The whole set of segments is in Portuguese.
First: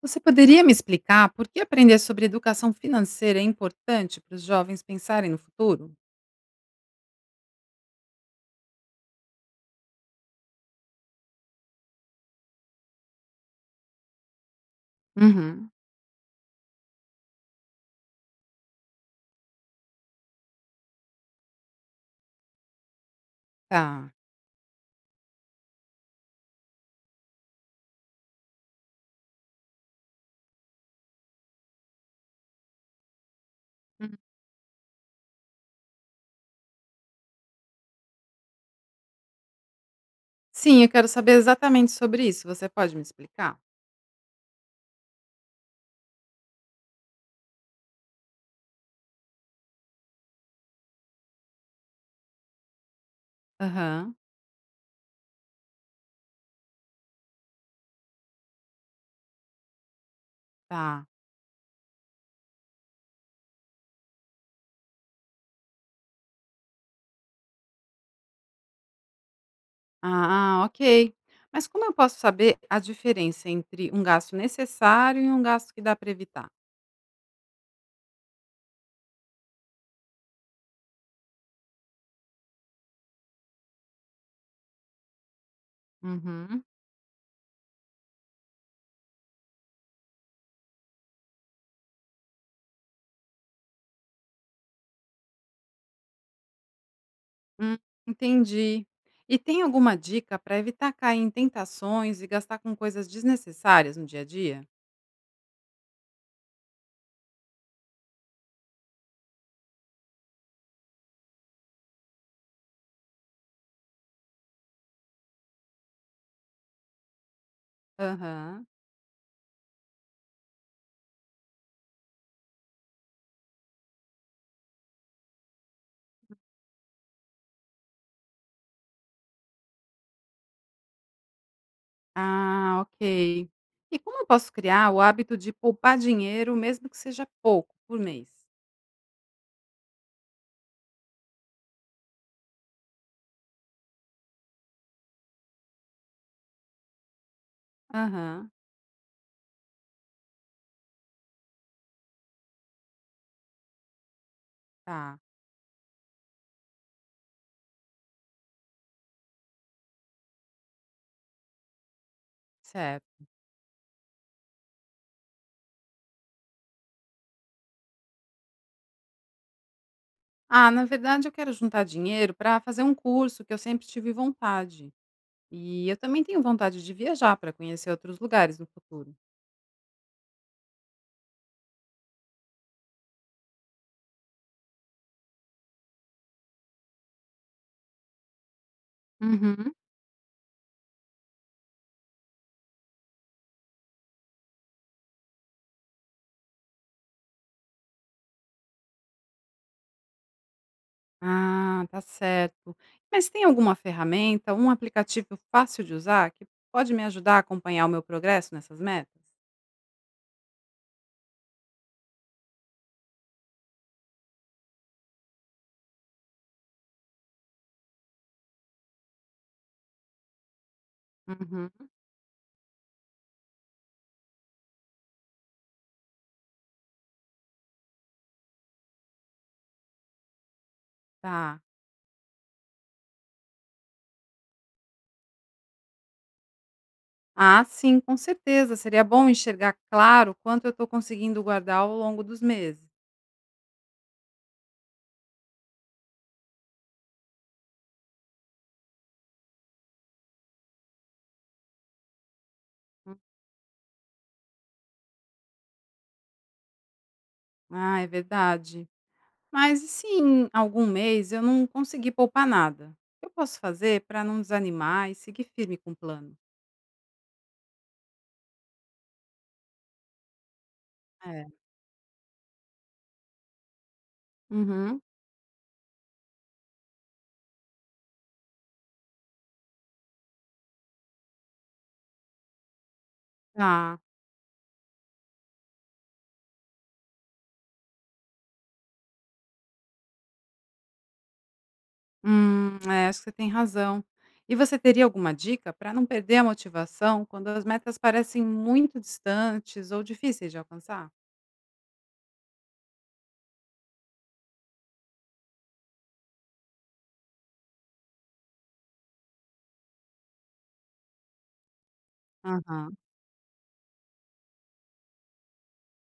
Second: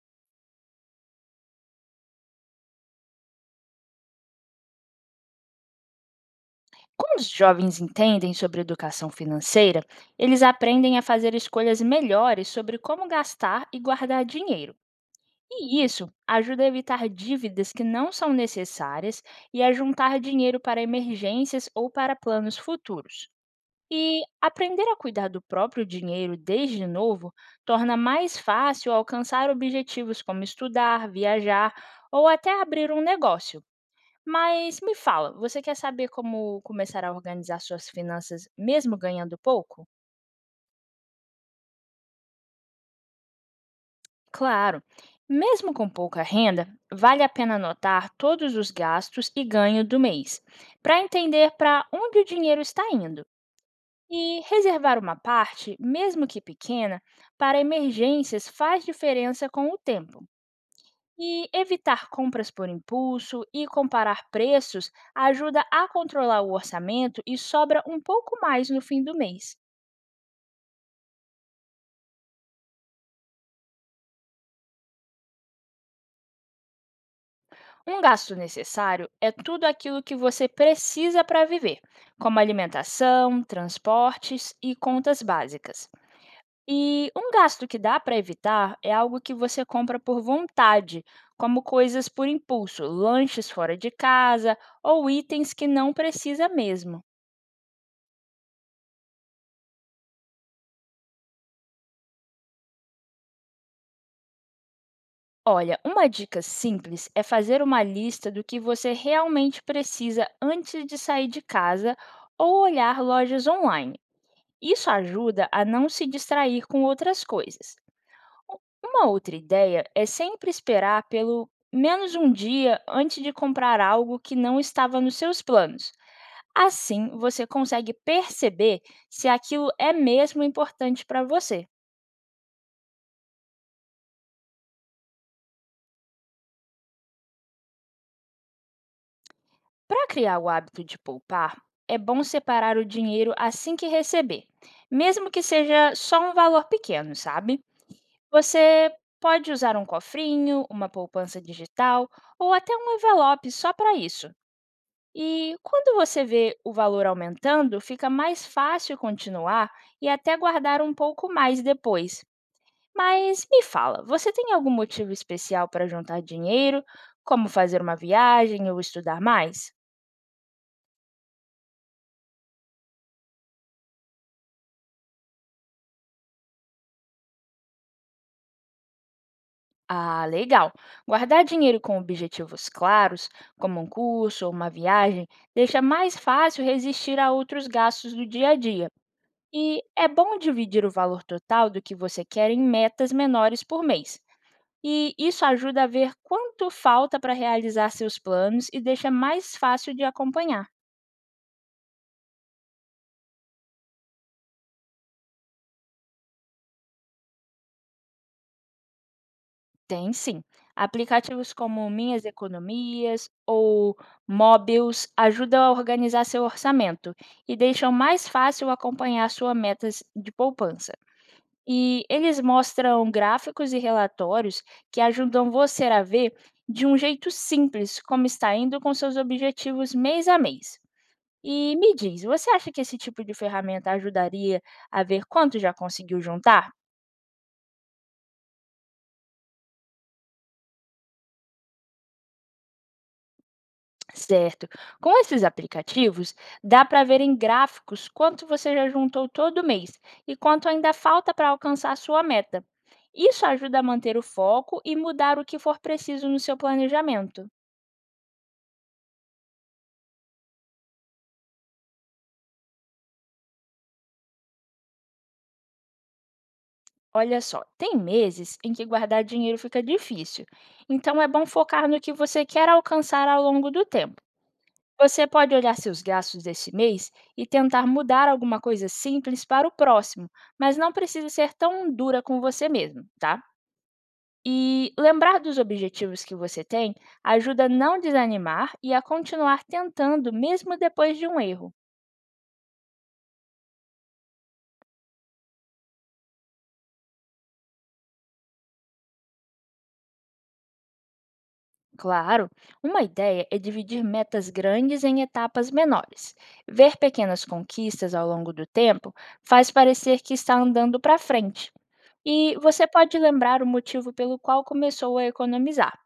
Você poderia me explicar por que aprender sobre educação financeira é importante para os jovens pensarem no futuro? Quando os jovens entendem sobre educação financeira, eles aprendem a fazer escolhas melhores sobre como gastar e guardar dinheiro. Uhum. E isso ajuda a evitar dívidas que não são necessárias e a juntar dinheiro para emergências ou para planos futuros. Tá. E aprender a cuidar do próprio dinheiro desde novo torna mais fácil alcançar objetivos como estudar, viajar ou até abrir um negócio. Hum. Mas me fala, você quer saber como começar a organizar suas finanças mesmo ganhando pouco? Sim, eu quero saber exatamente sobre isso. Você pode me explicar? Claro, mesmo com pouca renda, vale a pena anotar todos os gastos e ganho do mês, para entender para onde o dinheiro está indo. Aham. E reservar uma parte, mesmo que pequena, para emergências faz diferença com o tempo. Tá. E evitar compras por impulso e comparar preços ajuda a controlar o orçamento e sobra um pouco mais no fim do mês. Ah, ok. Mas como eu posso saber a diferença entre um gasto necessário e um gasto que dá para evitar? Um gasto necessário é tudo aquilo que você precisa para viver, como alimentação, transportes e contas básicas. Uhum. E um gasto que dá para evitar é algo que você compra por vontade, como coisas por impulso, lanches fora de casa ou itens que não precisa mesmo. Hum, entendi. E tem alguma dica para evitar cair em tentações e gastar com coisas desnecessárias no dia a dia? Olha, uma dica simples é fazer uma lista do que você realmente precisa antes de sair de casa ou olhar lojas online. Isso ajuda a não se distrair com outras coisas. U- Aham. Uma outra ideia é sempre esperar pelo menos um dia antes de comprar algo que não estava nos seus planos. Assim, você consegue perceber se aquilo é mesmo importante para você. Ah, ok. E como eu posso criar o hábito de poupar dinheiro, mesmo que seja pouco por mês? Para criar o hábito de poupar, é bom separar o dinheiro assim que receber, mesmo que seja só um valor pequeno, sabe? Aham, Você pode usar um cofrinho, uma poupança digital ou até um envelope só para isso. tá, E quando você vê o valor aumentando, fica mais fácil continuar e até guardar um pouco mais depois. certo. Mas me fala, você tem algum motivo especial para juntar dinheiro, como fazer uma viagem ou estudar mais? Ah, na verdade eu quero juntar dinheiro para fazer um curso que eu sempre tive vontade. E eu também tenho vontade de viajar para conhecer outros lugares no futuro. Ah, legal! Guardar dinheiro com objetivos claros, como um curso ou uma viagem, deixa mais fácil resistir a outros gastos do dia a dia. Uhum. E é bom dividir o valor total do que você quer em metas menores por mês. E isso ajuda a ver quanto falta para realizar seus planos e deixa mais fácil de acompanhar. Ah, tá certo. Mas tem alguma ferramenta, um aplicativo fácil de usar que pode me ajudar a acompanhar o meu progresso nessas metas? Tem sim. Aplicativos como Minhas Economias ou Mobiles ajudam a organizar seu orçamento e deixam mais fácil acompanhar suas metas de poupança. Uhum. E eles mostram gráficos e relatórios que ajudam você a ver, de um jeito simples, como está indo com seus objetivos mês a mês. Tá. E me diz, você acha que esse tipo de ferramenta ajudaria a ver quanto já conseguiu juntar? Ah, sim, com certeza. Seria bom enxergar claro quanto eu estou conseguindo guardar ao longo dos meses. Certo. Com esses aplicativos, dá para ver em gráficos quanto você já juntou todo mês e quanto ainda falta para alcançar a sua meta. Hum, Isso ajuda a manter o foco e mudar o que for preciso no seu planejamento. Ah, é verdade. Mas e se em algum mês eu não conseguir poupar nada? O que eu posso fazer para não desanimar e seguir firme com o plano? Olha só, tem meses em que guardar dinheiro fica difícil, então é bom É. focar no que você quer alcançar ao longo do tempo. Uhum. Você pode olhar seus gastos desse mês e tentar mudar alguma coisa simples para o próximo, mas não precisa ser tão dura com você mesmo, tá? Tá. E lembrar dos objetivos que você tem ajuda a não desanimar e a continuar tentando mesmo depois de um erro. É, acho que você tem razão. E você teria alguma dica para não perder a motivação quando as metas parecem muito distantes ou difíceis de alcançar? Claro, uma ideia é dividir metas grandes em etapas menores. Ver pequenas conquistas ao longo do tempo faz parecer que está andando para frente. E você Aham, pode lembrar o motivo pelo qual começou a economizar.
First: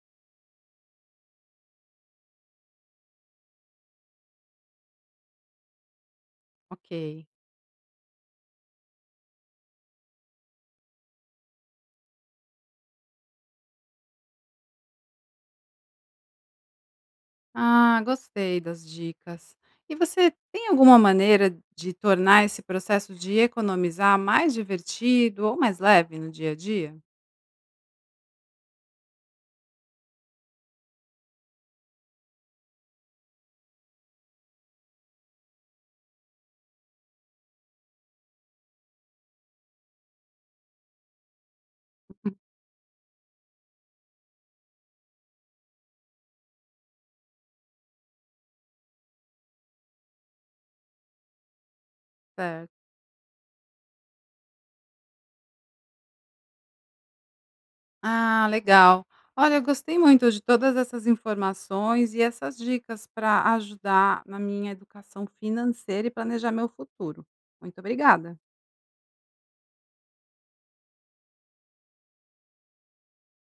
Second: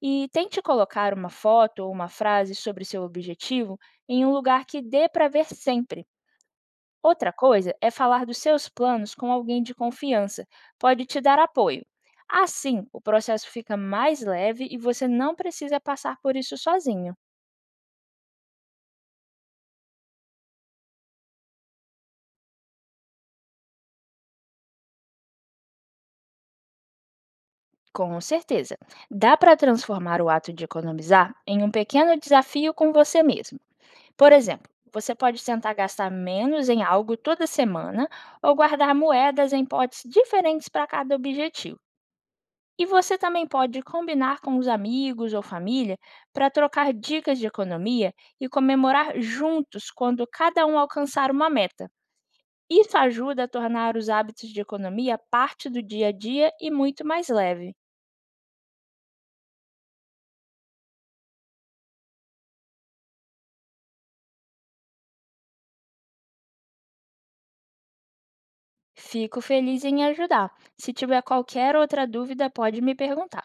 E tente colocar uma foto ou uma frase sobre seu objetivo em um lugar que dê para ver sempre. ok. Outra coisa é falar dos seus planos com alguém de confiança, pode te dar apoio. Assim, o processo fica mais leve e você não precisa passar por isso sozinho. Ah, gostei das dicas. E você tem alguma maneira de tornar esse processo de economizar mais divertido ou mais leve no dia a dia? Com certeza, dá para transformar o ato de economizar em um pequeno desafio com você mesmo. Por exemplo, você pode tentar gastar menos em algo toda semana ou guardar moedas em potes diferentes para cada objetivo. E você também pode combinar com os amigos ou família para trocar dicas de economia e comemorar juntos quando cada um alcançar uma meta. Certo. Isso ajuda a tornar os hábitos de economia parte do dia a dia e muito mais leve. Ah, legal. Olha, eu gostei muito de todas essas informações e essas dicas para ajudar na minha educação financeira e planejar meu futuro. Muito obrigada. Fico feliz em ajudar. Se tiver qualquer outra dúvida, pode me perguntar.